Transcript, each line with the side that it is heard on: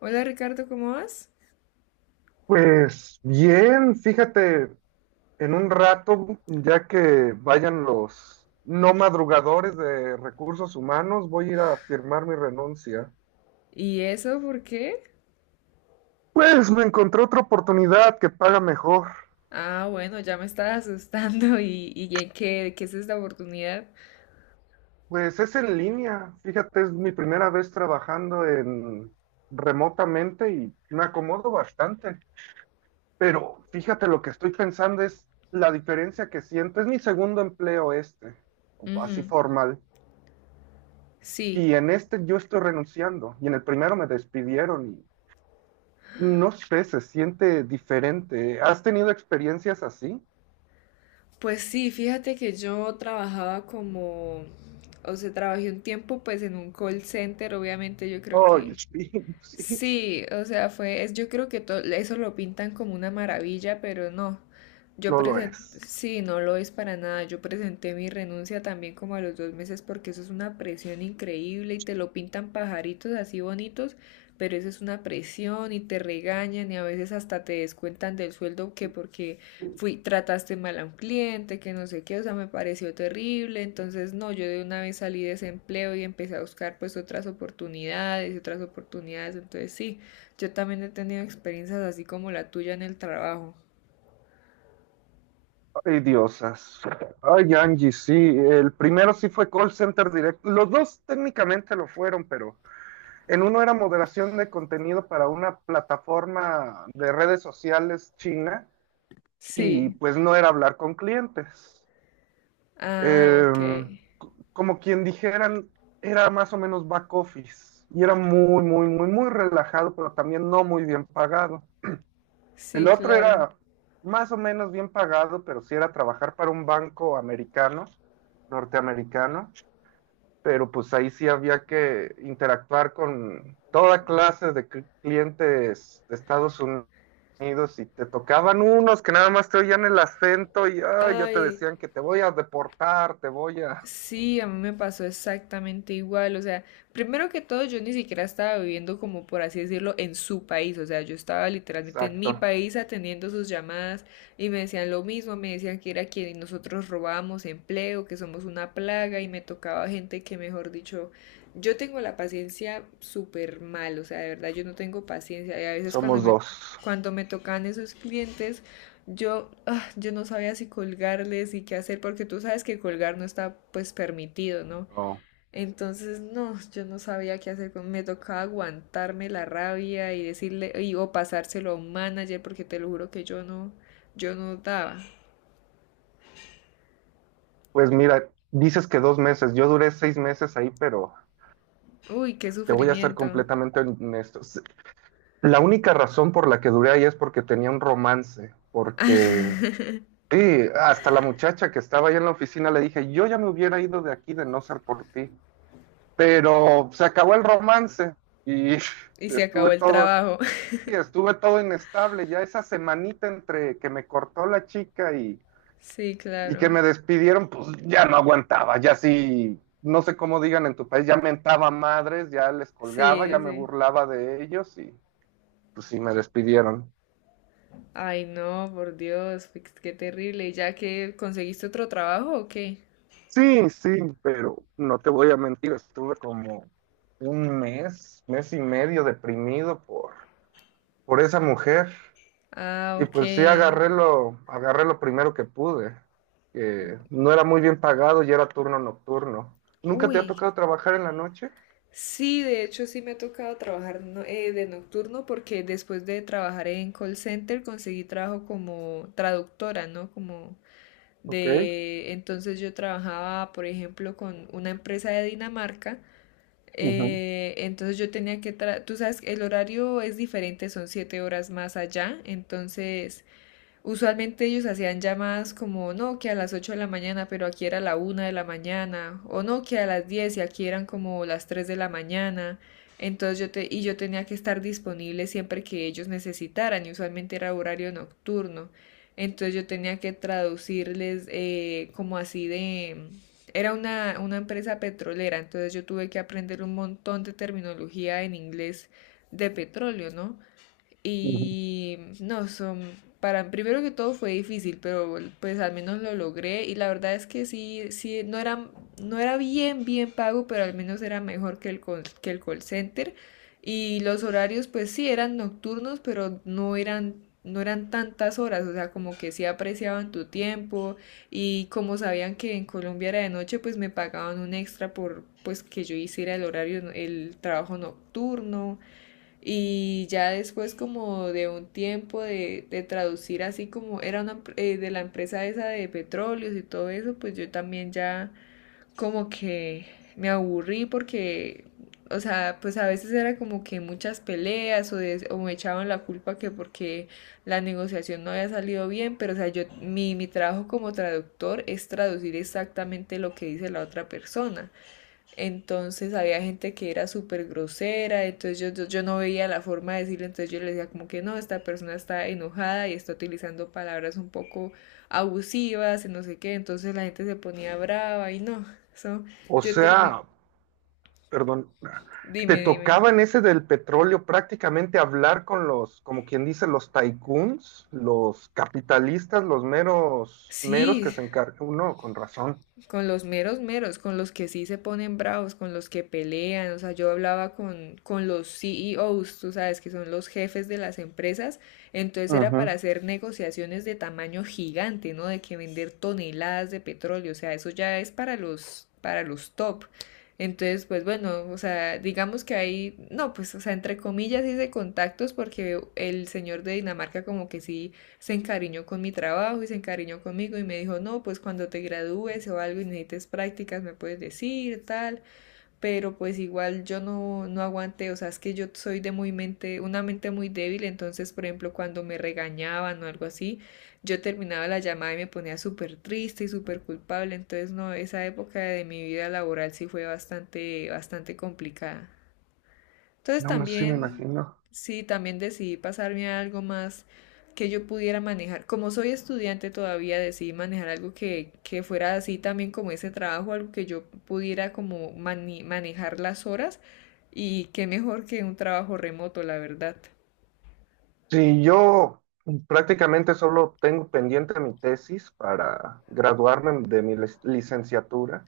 left: Hola Ricardo, ¿cómo vas?
right: Pues bien, fíjate, en un rato, ya que vayan los no madrugadores de recursos humanos, voy a ir a firmar mi renuncia.
left: ¿Y eso por qué?
right: Pues me encontré otra oportunidad que paga mejor.
left: Ah, bueno, ya me estás asustando ¿Y qué es esta oportunidad?
right: Pues es en línea, fíjate, es mi primera vez trabajando en remotamente y me acomodo bastante. Pero fíjate, lo que estoy pensando es la diferencia que siento. Es mi segundo empleo este, así
left: Ujú.
right: formal.
left: Sí,
right: Y en este yo estoy renunciando y en el primero me despidieron y no sé, se siente diferente. ¿Has tenido experiencias así?
left: pues sí, fíjate que yo trabajaba como, o sea, trabajé un tiempo pues en un call center, obviamente yo creo
right: Ay,
left: que...
right: sí, sí,
left: Sí, o sea, es, yo creo que eso lo pintan como una maravilla, pero no. Yo
right: no lo
left: presenté,
right: es.
left: sí, no lo es para nada. Yo presenté mi renuncia también como a los 2 meses porque eso es una presión increíble y te lo pintan pajaritos así bonitos, pero eso es una presión y te regañan y a veces hasta te descuentan del sueldo que porque fui, trataste mal a un cliente, que no sé qué, o sea, me pareció terrible. Entonces, no, yo de una vez salí de ese empleo y empecé a buscar pues otras oportunidades, otras oportunidades. Entonces, sí, yo también he tenido experiencias así como la tuya en el trabajo.
right: Ay, diosas. Ay, Angie, sí. El primero sí fue call center directo. Los dos técnicamente lo fueron, pero en uno era moderación de contenido para una plataforma de redes sociales china y
left: Sí.
right: pues no era hablar con clientes.
left: Ah,
right: eh,
left: ok.
right: Como quien dijeran, era más o menos back office y era muy, muy, muy, muy relajado, pero también no muy bien pagado. El
left: Sí,
right: otro
left: claro.
right: era más o menos bien pagado, pero sí era trabajar para un banco americano, norteamericano, pero pues ahí sí había que interactuar con toda clase de clientes de Estados Unidos y te tocaban unos que nada más te oían el acento y ay, ya te
left: Ay,
right: decían que te voy a deportar, te voy a...
left: sí, a mí me pasó exactamente igual. O sea, primero que todo, yo ni siquiera estaba viviendo como por así decirlo en su país. O sea, yo estaba literalmente en mi
right: Exacto,
left: país atendiendo sus llamadas y me decían lo mismo, me decían que era que nosotros robábamos empleo, que somos una plaga y me tocaba gente que, mejor dicho, yo tengo la paciencia súper mal. O sea, de verdad, yo no tengo paciencia y a veces cuando
right: somos
left: me,
right: dos.
left: cuando me tocan esos clientes... Yo no sabía si colgarles y qué hacer, porque tú sabes que colgar no está pues permitido, ¿no?
right: No.
left: Entonces, no, yo no sabía qué hacer con, me tocaba aguantarme la rabia y decirle, o pasárselo a un manager, porque te lo juro que yo no daba.
right: Pues mira, dices que dos meses, yo duré seis meses ahí, pero
left: Uy, qué
right: te voy a ser
left: sufrimiento.
right: completamente honesto. La única razón por la que duré ahí es porque tenía un romance, porque sí, hasta la muchacha que estaba ahí en la oficina le dije, yo ya me hubiera ido de aquí de no ser por ti, pero se acabó el romance y
left: Y se
right: estuve
left: acabó el
right: todo,
left: trabajo.
right: sí, estuve todo inestable, ya esa semanita entre que me cortó la chica y
left: Sí,
right: y que
left: claro.
right: me despidieron, pues ya no aguantaba, ya sí, no sé cómo digan en tu país, ya mentaba madres, ya les
left: Sí,
right: colgaba, ya
left: sí.
right: me
left: Sí.
right: burlaba de ellos y pues sí me despidieron.
left: Ay, no, por Dios, qué terrible. ¿Y ya que conseguiste otro trabajo o qué?
right: Sí, sí, pero no te voy a mentir, estuve como un mes, mes y medio deprimido por esa mujer
left: Ah,
right: y
left: ok.
right: pues sí agarré lo primero que pude, que no era muy bien pagado y era turno nocturno. ¿Nunca te ha
left: Uy,
right: tocado trabajar en la noche?
left: sí, de hecho sí me ha tocado trabajar de nocturno porque después de trabajar en call center conseguí trabajo como traductora, ¿no? Como
right: Ok.
left: de... Entonces yo trabajaba, por ejemplo, con una empresa de Dinamarca.
right: Ujú,
left: Eh, entonces yo tenía que... Tú sabes, el horario es diferente, son 7 horas más allá. Entonces usualmente ellos hacían llamadas como no, que a las 8 de la mañana, pero aquí era la 1 de la mañana, o no, que a las 10 y aquí eran como las 3 de la mañana. Entonces y yo tenía que estar disponible siempre que ellos necesitaran, y usualmente era horario nocturno. Entonces yo tenía que traducirles como así de... Era una empresa petrolera, entonces yo tuve que aprender un montón de terminología en inglés de petróleo, ¿no?
right: ujú.
left: Y no, son, para primero que todo fue difícil, pero pues al menos lo logré y la verdad es que sí, sí, no era, no era bien, bien pago, pero al menos era mejor que el call center. Y los horarios pues sí eran nocturnos, pero no eran, no eran tantas horas, o sea, como que sí apreciaban tu tiempo y como sabían que en Colombia era de noche, pues me pagaban un extra por pues que yo hiciera el horario, el trabajo nocturno. Y ya después como de un tiempo de, traducir así como era una de la empresa esa de petróleos y todo eso, pues yo también ya como que me aburrí porque, o sea, pues a veces era como que muchas peleas o, de- o me echaban la culpa que porque la negociación no había salido bien, pero o sea, yo mi, trabajo como traductor es traducir exactamente lo que dice la otra persona. Entonces había gente que era súper grosera, entonces yo no veía la forma de decirle, entonces yo le decía como que no, esta persona está enojada y está utilizando palabras un poco abusivas y no sé qué, entonces la gente se ponía brava y no, eso,
right: O
left: yo terminé,
right: sea, perdón, te
left: dime, dime.
right: tocaba en ese del petróleo prácticamente hablar con los, como quien dice, los tycoons, los capitalistas, los meros, meros que
left: Sí,
right: se encargan. Uno, con razón.
left: con los meros meros, con los que sí se ponen bravos, con los que pelean, o sea, yo hablaba con los CEOs, tú sabes, que son los jefes de las empresas, entonces era para
right: Ujú.
left: hacer negociaciones de tamaño gigante, ¿no? De que vender toneladas de petróleo, o sea, eso ya es para los top. Entonces, pues bueno, o sea, digamos que hay, no, pues, o sea, entre comillas hice contactos porque el señor de Dinamarca como que sí se encariñó con mi trabajo y se encariñó conmigo y me dijo, no, pues cuando te gradúes o algo y necesites prácticas me puedes decir, tal, pero pues igual yo no, no aguanté, o sea, es que yo soy de muy mente, una mente muy débil, entonces, por ejemplo, cuando me regañaban o algo así, yo terminaba la llamada y me ponía súper triste y súper culpable, entonces, no, esa época de mi vida laboral sí fue bastante, bastante complicada. Entonces
right: No, me sí me
left: también,
right: imagino.
left: sí, también decidí pasarme a algo más que yo pudiera manejar. Como soy estudiante todavía, decidí manejar algo que fuera así también como ese trabajo, algo que yo pudiera como manejar las horas y qué mejor que un trabajo remoto, la verdad.
right: Sí, yo prácticamente solo tengo pendiente mi tesis para graduarme de mi licenciatura.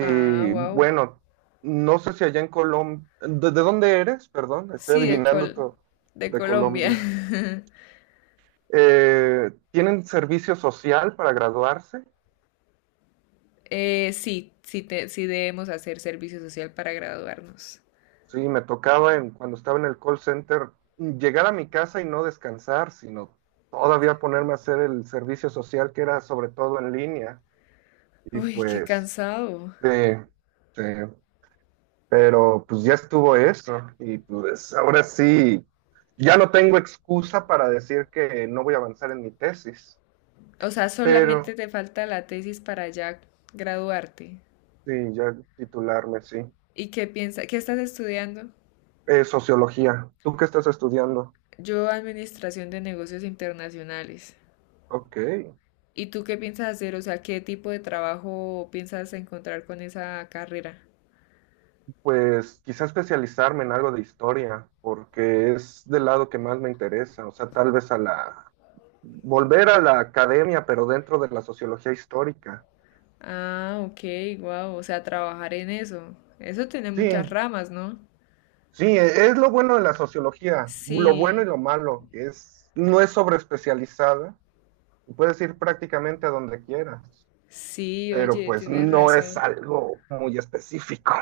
left: Ah, wow.
right: bueno, no sé si allá en Colombia, de dónde eres? Perdón, estoy
left: Sí,
right: adivinando todo.
left: De
right: De
left: Colombia.
right: Colombia. Tienen servicio social para graduarse.
left: Sí, sí, sí debemos hacer servicio social para graduarnos.
right: Sí, me tocaba en, cuando estaba en el call center llegar a mi casa y no descansar, sino todavía ponerme a hacer el servicio social que era sobre todo en línea. Y
left: Uy, qué
right: pues,
left: cansado.
right: sí, sí, pero pues ya estuvo eso. Y pues ahora sí, ya no tengo excusa para decir que no voy a avanzar en mi tesis,
left: O sea,
right: pero
left: solamente te falta la tesis para ya graduarte.
right: sí, ya titularme, sí.
left: ¿Y qué piensas? ¿Qué estás estudiando?
right: Sociología. ¿Tú qué estás estudiando?
left: Yo, Administración de Negocios Internacionales.
right: Ok.
left: ¿Y tú qué piensas hacer? O sea, ¿qué tipo de trabajo piensas encontrar con esa carrera?
right: Pues quizá especializarme en algo de historia, porque es del lado que más me interesa, o sea, tal vez volver a la academia, pero dentro de la sociología histórica.
left: Ah, ok, wow. O sea, trabajar en eso. Eso tiene
right: Sí,
left: muchas ramas, ¿no?
right: sí, es lo bueno de la sociología, lo bueno y
left: Sí,
right: lo malo, que es, no es sobreespecializada, y puedes ir prácticamente a donde quieras,
left: sí,
right: pero
left: oye,
right: pues
left: tienes
right: no es
left: razón.
right: algo muy específico.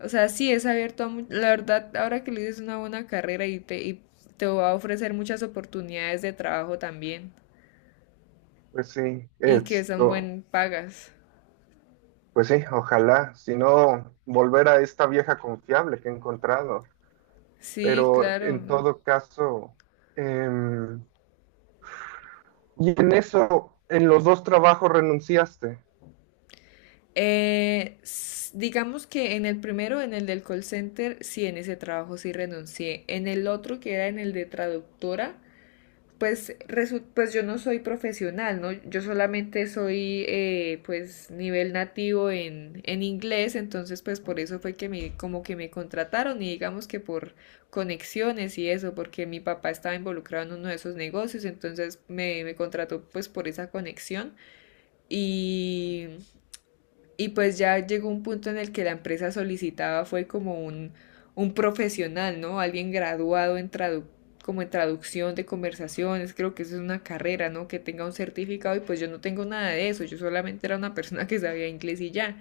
left: O sea, sí es abierto a... La verdad, ahora que le dices es una buena carrera y te va a ofrecer muchas oportunidades de trabajo también.
right: Pues sí,
left: Y que son
right: esto,
left: buen pagas.
right: pues sí, ojalá, si no, volver a esta vieja confiable que he encontrado.
left: Sí,
right: Pero en
left: claro.
right: todo caso, em, y en eso, en los dos trabajos renunciaste.
left: Digamos que en el primero, en el del call center, sí, en ese trabajo sí renuncié. En el otro, que era en el de traductora, pues, pues yo no soy profesional, ¿no? Yo solamente soy pues nivel nativo en inglés, entonces pues por eso fue que me, como que me contrataron y digamos que por conexiones y eso, porque mi papá estaba involucrado en uno de esos negocios, entonces me, contrató pues por esa conexión y y pues ya llegó un punto en el que la empresa solicitaba fue como un profesional, ¿no? Alguien graduado en tradu como en traducción de conversaciones, creo que eso es una carrera, ¿no? Que tenga un certificado y pues yo no tengo nada de eso, yo solamente era una persona que sabía inglés y ya.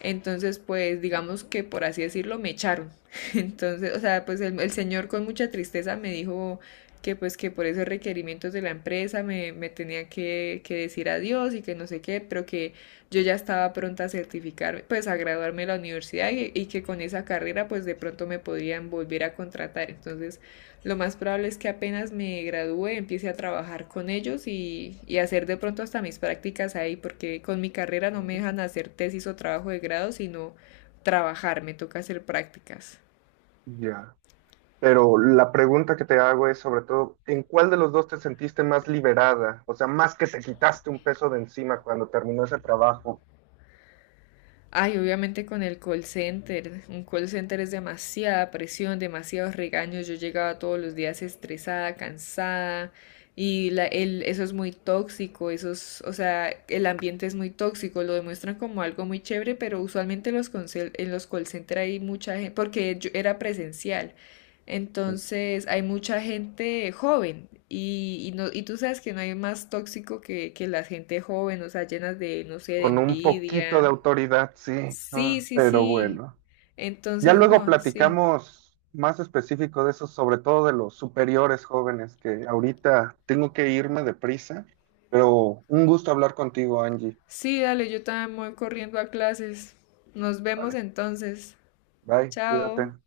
left: Entonces, pues digamos que por así decirlo, me echaron. Entonces, o sea, pues el señor con mucha tristeza me dijo que pues que por esos requerimientos de la empresa me tenía que decir adiós y que no sé qué, pero que yo ya estaba pronta a certificarme, pues a graduarme de la universidad y que con esa carrera pues de pronto me podrían volver a contratar. Entonces, lo más probable es que apenas me gradúe empiece a trabajar con ellos y hacer de pronto hasta mis prácticas ahí, porque con mi carrera no me
right: Mm.
left: dejan hacer tesis o trabajo de grado, sino trabajar, me toca hacer prácticas.
right: Ya. Pero la pregunta que te hago es sobre todo, ¿en cuál de los dos te sentiste más liberada? O sea, más que te quitaste un peso de encima cuando terminó ese trabajo,
left: Ay, obviamente con el call center. Un call center es demasiada presión, demasiados regaños. Yo llegaba todos los días estresada, cansada. Y eso es muy tóxico, o sea, el ambiente es muy tóxico, lo demuestran como algo muy chévere, pero usualmente los en los call center hay mucha gente, porque yo era presencial, entonces hay mucha gente joven y no, y tú sabes que no hay más tóxico que, la gente joven, o sea, llenas de, no sé, de
right: con un poquito de
left: envidia.
right: autoridad, sí.
left: Sí,
right: Ah,
left: sí,
right: pero
left: sí.
right: bueno. Ya
left: Entonces,
right: luego
left: no, sí.
right: platicamos más específico de eso, sobre todo de los superiores jóvenes, que ahorita tengo que irme deprisa, pero un gusto hablar contigo, Angie.
left: Sí, dale, yo también voy corriendo a clases. Nos vemos
right: Vale,
left: entonces.
right: bye,
left: Chao.
right: cuídate.